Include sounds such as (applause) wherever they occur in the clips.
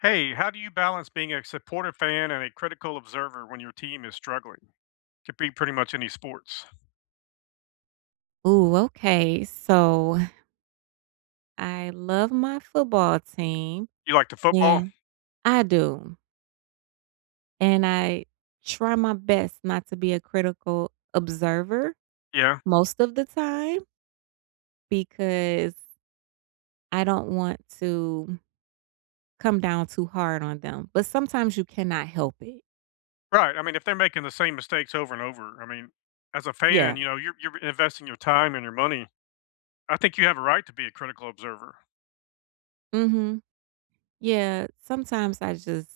Hey, how do you balance being a supportive fan and a critical observer when your team is struggling? Could be pretty much any sports. Ooh, okay. So I love my football team. You like the Yeah. football? I do and I try my best not to be a critical observer Yeah. most of the time because I don't want to come down too hard on them, but sometimes you cannot help it. Right. I mean, if they're making the same mistakes over and over, I mean, as a Yeah. fan, you know, you're you're investing your time and your money. I think you have a right to be a critical observer. Mhm. Yeah, sometimes I just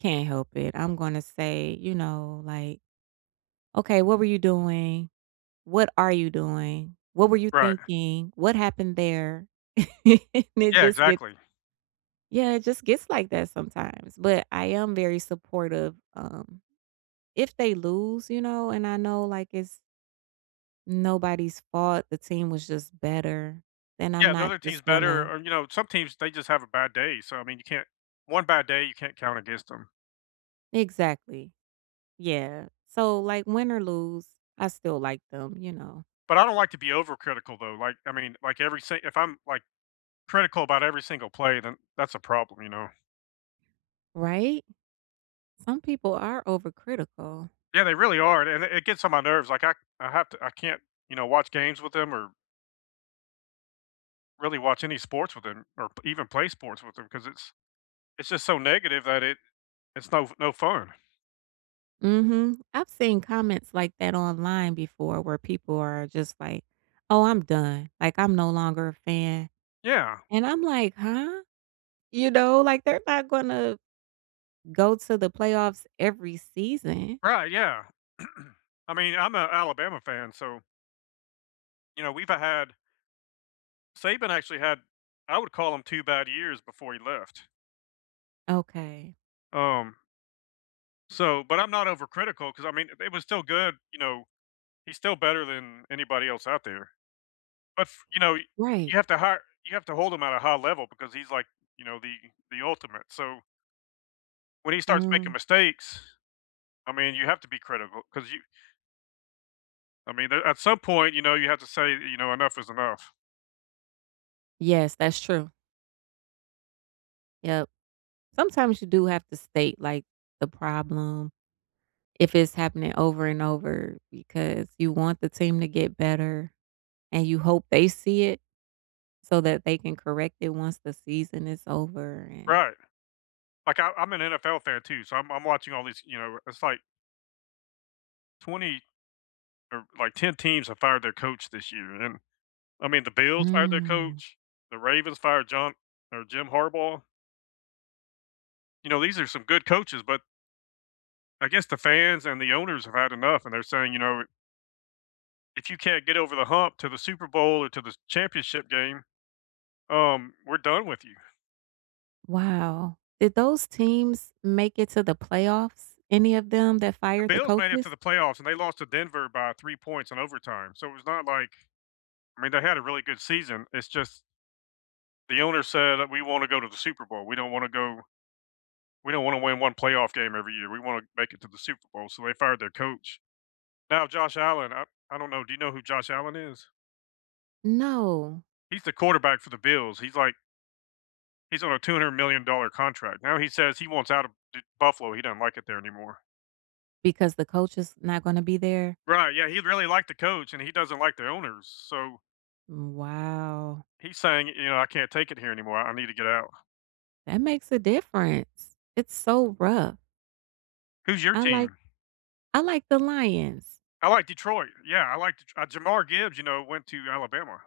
can't help it. I'm gonna say, you know, like, "Okay. What were you doing? What are you doing? What were you Right. thinking? What happened there?" (laughs) And it Yeah. just gets Exactly. Yeah. It just gets like that sometimes, but I am very supportive. Um, if they lose, you know, and I know, like, it's nobody's fault, the team was just better, then I'm Yeah, the not other team's just better, gonna or, you know, some teams, they just have a bad day. So, I mean, you can't one bad day, you can't count against 'em. Exactly. Yeah. So, like, win or lose, I still like them, you know? But I don't like to be overcritical, though. Like, I mean, like, every si if I'm, like, critical about every single play, then that's a problem, you know? Right? Some people are overcritical. Yeah, they really are, and it it gets on my nerves, like, I I have to I can't, you know, watch games with them or really watch any sports with them, or p even play sports with them, 'cause it's it's just so negative that it it's no f no fun. Mhm. I've seen comments like that online before, where people are just like, "Oh, I'm done. Like, I'm no longer a fan." Yeah. And I'm like, "Huh?" You know? Like, they're not gonna go to the playoffs every season. Right, yeah. (clears throat) I mean, I'm a Alabama fan, so you know, we've, uh, had Saban actually had I would call 'em 2 bad years before he left. Okay. Um So but I'm not overcritical, 'cause, I mean, eh, it was still good, you know? He's still better than anybody else out there, but f you know, y Right. you have to hire you have to hold him at a high level, because he's, like, you know, the the ultimate, so when he starts making Mhm. mistakes, I mean, you have to be critical, 'cause you I mean the at some point, you know, you have to say, y you know, enough is enough. Yes, that's true. Yep. Sometimes you do have to state, like, the problem if it's happening over and over, because you want the team to get better, and you hope they see it, so that they can correct it once the season is over, and Right. Like, I I'm an NFL fan, too, so I'm I'm watching all these, you know it's like 20, or, like, 10 teams have fired their coach this year, and then I mean, the Bills fired their Mm. coach, the Ravens fired John or Jim Harbaugh. You know, these are some good coaches, but I guess the fans and the owners have had enough, and they're saying, you know if you can't get over the hump to the Super Bowl, or to the sh championship game, um, we're done with you. Wow. Did those teams make it to the playoffs, any of them that The fired the Bills made it to coaches? the playoffs, and they lost to Denver by 3 points in overtime, so it was not like I mean, they had a really good season, it's just the owner said that, "We wanna go to the Super Bowl, we don't wanna go we don't wanna win 1 playoff game every year, we wanna make it to the Super Bowl," so they fired their coach. Now, Josh Allen I I don't know. Do you know who Josh Allen is? No. He's the quarterback for the Bills. He's, like he's on a two-hundred-million-dollar contract. Now, he says he wants out of de Buffalo. He don't like it there anymore. Because the coach is not gonna be there? Right, yeah, he really liked the coach, and he doesn't like their owner, so Wow. he's saying, you know, "I can't take it here anymore. I I need to get out." That makes a difference. It's so rough. Who's your I like team? I like the Lions. I like Detroit. Yeah, I like Det uh, Jamar Gibbs, you know, went to Alabama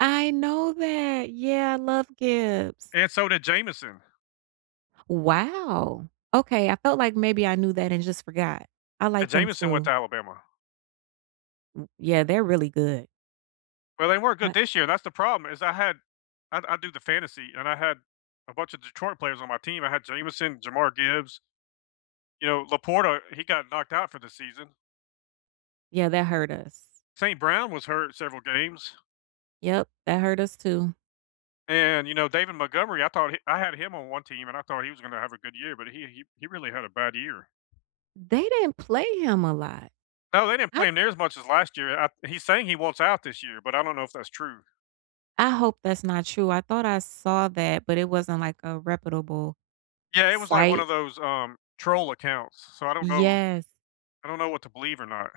I know that. Yeah, I love Gibbs. and so did Jameson. Wow. Okay, I felt like maybe I knew that and just forgot. I And like him Jameson went to too. Alabama. W yeah, they're really good. Well, they weren't good But this year, and that's the problem is I had I d I do the fantasy, and I had a bunch of Detroit players on my team; I had Jameson, Jamar Gibbs. You know, LaPorta, he got knocked out for the season. Yeah, that hurt us. St. Brown was hurt in several games. Yep. That hurt us too. And, you know, David Montgomery, I thought he I had him on one team, and I thought he was gonna have a good year, but he he he really had a bad year. They didn't play him a lot. No, they didn't I play him near as much as last year. I He's saying he wants out this year, but I don't know if that's true. I hope that's not true. I thought I saw that, but it wasn't, like, a reputable Yeah, it was like one site. of those, um, troll accounts, so I don't know Yes. I don't know what to believe or not.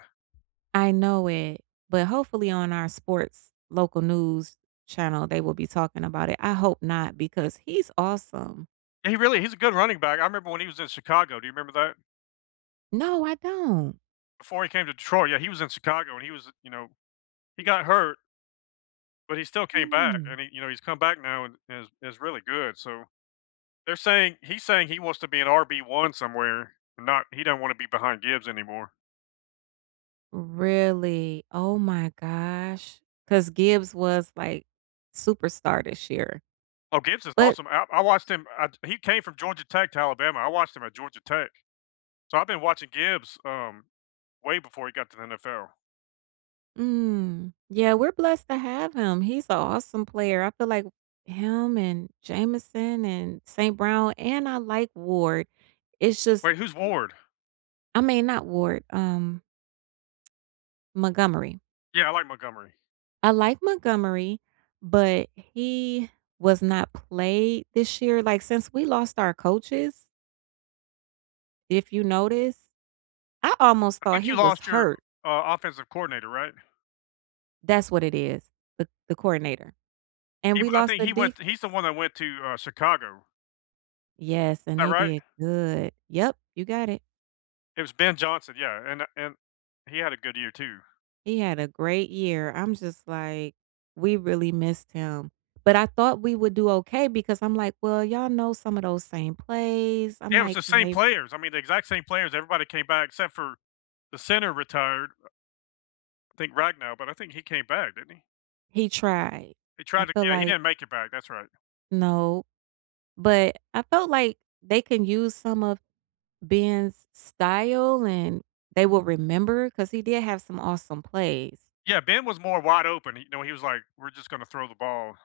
I know it. But hopefully on our sports local news channel, they will be talking about it. I hope not because he's awesome. He really he's a good running back. I remember when he was in Chicago. Do you remember that? No, I don't. Before he came to Detroit, yeah, he was in Chicago, and he was, you know he got hurt but he still came back, and Mm. he you know, he's come back now, and is is really good, so They're saying he's saying he wants to be an RB1 somewhere, not he don't wanna be behind Gibbs anymore. Really? Oh my gosh. 'Cause Gibbs was, like, superstar this year. Oh, Gibbs is But awesome. I I watched him I'd he came from Georgia Tech to Alabama. I watched him at Georgia Tech. So I've been watching Gibbs, um, way before he got to the NFL. Mm, yeah. We’re blessed to have him. He’s a awesome player. I feel like him and Jameson and St. Brown, and I like Ward. It’s just Wait, who's Ward? I mean, not Ward, um Montgomery. Yeah, I like Montgomery. I like Montgomery, but he was not played this year. Like, since we lost our coaches if you notice, I almost I thought think he you was lost your, hurt. uh, offensive coordinator, right? That’s what it is, the the coordinator. And He we I lost think the he defense went he's the one that went to, uh, Chicago. Yes, and That they right? did good. Yep, you got it. It was Ben Johnson, yeah, and a and he had a good year too. He had a great year. I’m just like, we really missed him. But I thought we would do okay because I’m like, well, y’all know some of those same plays. I’m Yeah, it was like, the can same they players. I mean, the exact same players, everybody came back except for the center retired. Ra I think Ragnow, but I think he came back, didn't he? He tried, He tried I to, feel yeah. He like didn't make it back, that's right. No, but, I felt like they can use some of Ben's style, and they will remember, 'cause he did have some awesome plays. Yeah, Ben was more wide open, you know, he was like, "We're just gonna throw the ball"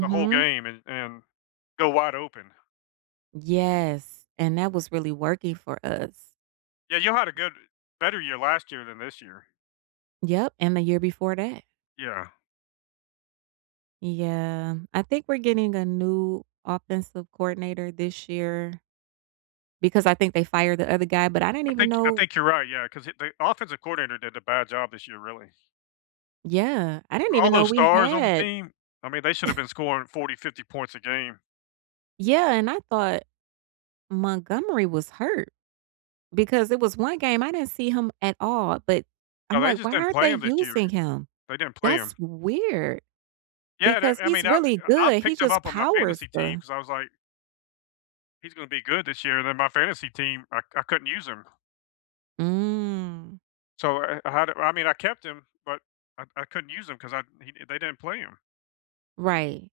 the whole game and and go wide open. Yes, and that was really working for us. Yeah, you had a good better year last year than this year. Yep, and the year before that. Yeah. Yeah, I think we're getting a new offensive coordinator this year because I think they fired the other guy, but I didn't I even think I know think you're right, yeah, 'cause th the offensive coordinator did a bad job this year, really. Yeah. I didn't All even know those we stars on the had team? I mean, they should've (chuckles) been scoring 40, 50, points a game. Yeah, and I thought Montgomery was hurt, because it was one game, I didn't see him at all, but I'm No, they like, just "Why didn't aren't play they him this year. using him?" They didn't play That's him. weird Yeah, that because I he's mean, eh, really I I good. He picked him just up on my powers fantasy team, the 'cause I was like "He's gonna be good this year," and then my fantasy team, I I couldn't use him. Mm. So, I I had I mean, I kept him, but I I couldn't use him 'cause I he they didn't play him. Right.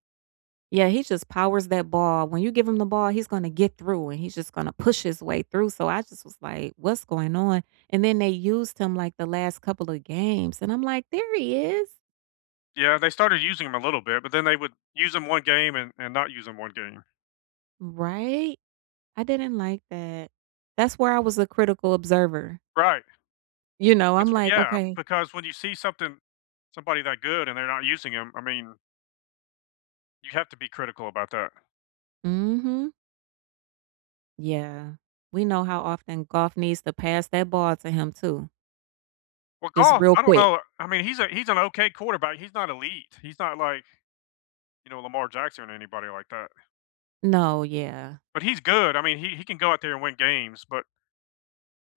Yeah, he just powers that ball. When you give him the ball, he's gonna get through and he's just gonna push his way through. So, I just was like, "What's going on?" And then they used him, like, the last couple of games, and I'm like, "There he is!" Yeah, they started using him a little bit, but then they would use him one game and and not use him one game. Right? I didn't like that. That's where I was a critical observer. Right. You know, That's I'm what like, yeah, "Okay." because when you see something somebody that good, and they're not using him, I mean you have to be critical about that. Mhm. Yeah. We know how often Goff needs to pass that ball to him, too. Well, Just Goff real I don't quick. know. I mean, he's a he's an okay quarterback. He's not elite. He's not like, you know, Lamar Jackson or anybody like that No, yeah. but he's good. I mean, he he can go out there and win games, but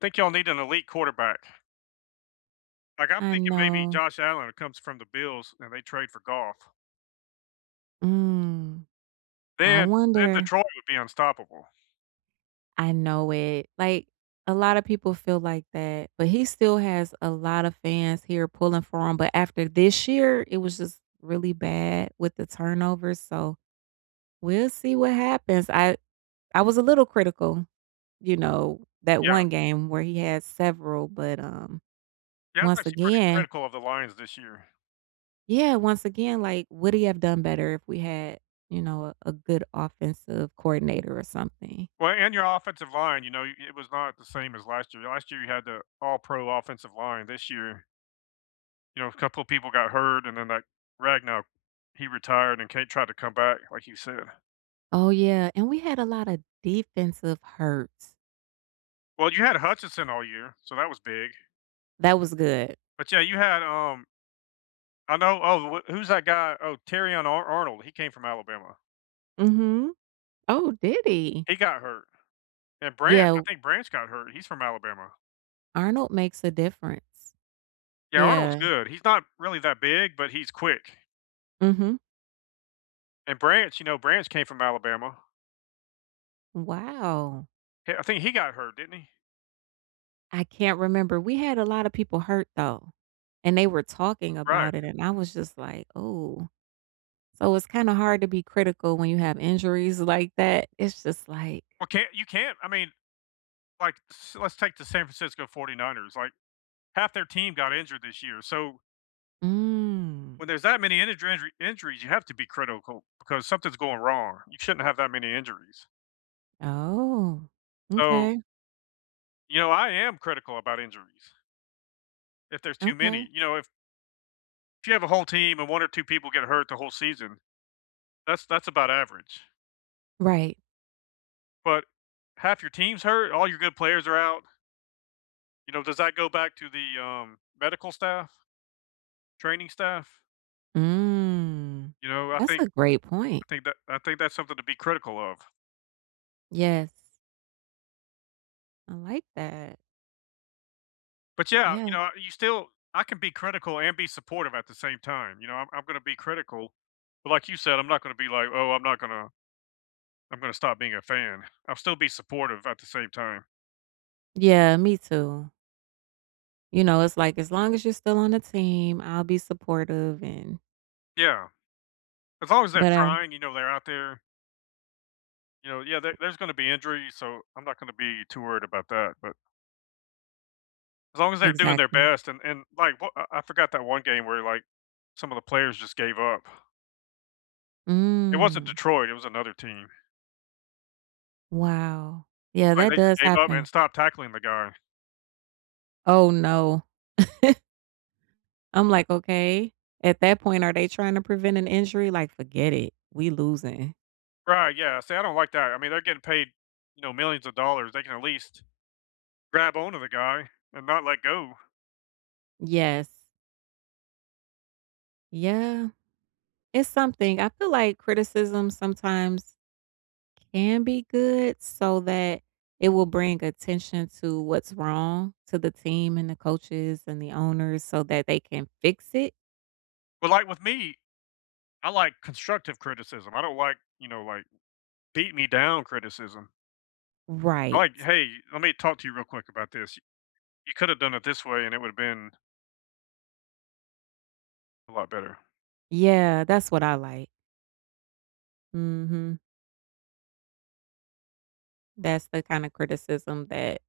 think y'all need an elite quarterback. Like, I'm I thinking maybe know. Josh Allen comes from the Bills, and they trade for Goff Mm. I then then wonder. Detroit would be unstoppable. I know it. Like, a lotta people feel like that, but he still has a lot of fans here pulling for him, but after this year, it was just really bad with the turnovers, so we'll see what happens. I I was a little critical, you know, that Yeah. one game where he has several, but, um, Yeah, that's once actually pretty again critical of the lines this year. Yeah, once again, like, would he have done better if we had, you know, a a good offensive coordinator or something? Well, and your offensive line, you know, y it was not the same as last year. Last year, you had the all-pro offensive line. This year you know, a couple of people got hurt, and then that Ragnar, he retired, and Kade tried to come back like you said. Oh, yeah, and we had a lot of defensive hurt. Well, you had Hutchinson all year, so that was big That was good. but, yeah, you had, um I know oh, wh who's that guy? Oh, Terrion Ar Arnold, he came from Alabama. Mhm. Oh, did he? He got hurt. And Bran Yeah, I o think Branch got hurt. He's from Alabama. Arnold makes a difference. Yeah, Arnold's Yeah. good. He's not really that big, but he's quick. Mhm. And Branch, you know, Branch came from Alabama. Wow. Yeah, I think he got hurt, didn't he? I can't remember. We had a lotta people hurt, though, and they were talking Right. about it, and I was just like, "Ooh." So, it's kinda hard to be critical when you have injuries like that. It's just like Well, can't you can't, I mean, like, t s let's take the San Francisco 49ers, like, half their team got injured this year, so Mm. when there's that many integer injury injuries, you have to be critical, because something's going wrong. You shouldn't have that many injuries. Oh. So M'kay. You know, I am critical about injuries if there's too many. Okay. You know, if if you have a whole team, and 1 or 2 people get hurt the whole season, that's that's about average. Right. But 1/2 your team's hurt, all your good players are out. You know, does that go back to the, um, medical staff, training staff? Mm. You know, I That's think a great point. I think that I think that's something to be critical of. Yes. I like that. But, yeah, Yeah. you know, you still I can be critical and be supportive at the same time, you know? I'm I'm gonna be critical, but like you said, I'm not gonna be like, "Oh, I'm not gonna I'm gonna stop being a fan." I'll still be supportive at the same time. Yeah, me, too. You know, it's like, "As long as you're still on the team, I'll be supportive and" Yeah. As long as they're But I trying, you know, they're out there You know, yeah, there there's gonna be injuries, so I'm not gonna be too worried about that. But as long as they're doing their Exactly. best, and and, like, w I I forgot that one game where, like, some of the players just gave up. It wasn't Mm. Detroit, it was another team. Wow. Yeah, Like, that they just does gave up and happen. stopped tackling the guy. Oh, no. (chuckles) I'm like, "Okay? At that point, are they trying to prevent an injury?" Like, "Forget it. We losing." Right, yeah. See, I don't like that. I mean, they're getting paid, you know, millions of dollars, they can at least grab on to the guy and not let go. Yes. Yeah. It's something. I feel like criticism sometimes can be good, so that it will bring attention to what's wrong to the team, and the coaches, and the owners so that they can fix it. Well, like, with me, I like constructive criticism. I don't like, you know, like, beat-me-down criticism. I Right. like, "Hey, let me talk to you real quick about this. You coulda done it this way, and it would’ve been" a lot better. Yeah, that's what I like. Mhm. That's the kind of criticism that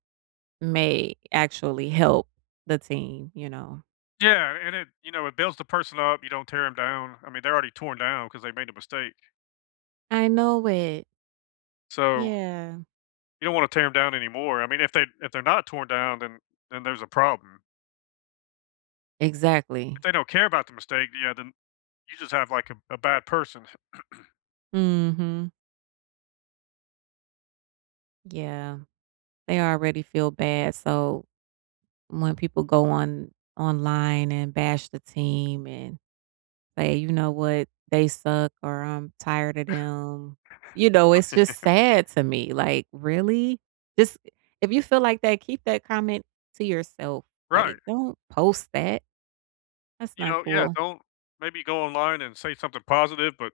may actually help the team, you know? Yeah, and it, you know, it builds the person up, you don't tear 'em down. I mean, they're already torn down because they made a mistake. I know it. So Yeah. you don't wanna tear 'em down anymore. I mean, if they if they're not torn down, then then there's a problem. If Exactly. they don't care about the mistake, yeah, then, you just have, like, a a bad person. (clears throat) Mhm. Yeah. They already feel bad, so when people go on online, and bash the team and say, "You know what? They suck," or "I'm tired of them," you know, it's just (chuckles) sad to me. Like, really? This if you feel like that, keep that comment to yourself. Like, Right. don't post that. That's You not know, yeah, cool. don't maybe go online, and say something positive, but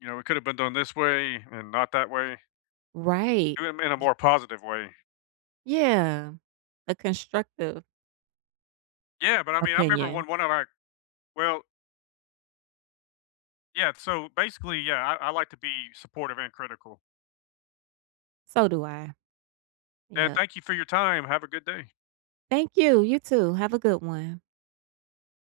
you know, it could have been done this way, and not that way. Right. Do 'em in a Ye more positive way. Yeah. A constructive Yeah, but, I mean, I remember when opinion. one of our well Yeah, so, basically, yeah, I I like to be supportive and critical. So do I. And Yep. thank you for your time. Have a good day. Thank you! You too. Have a good one.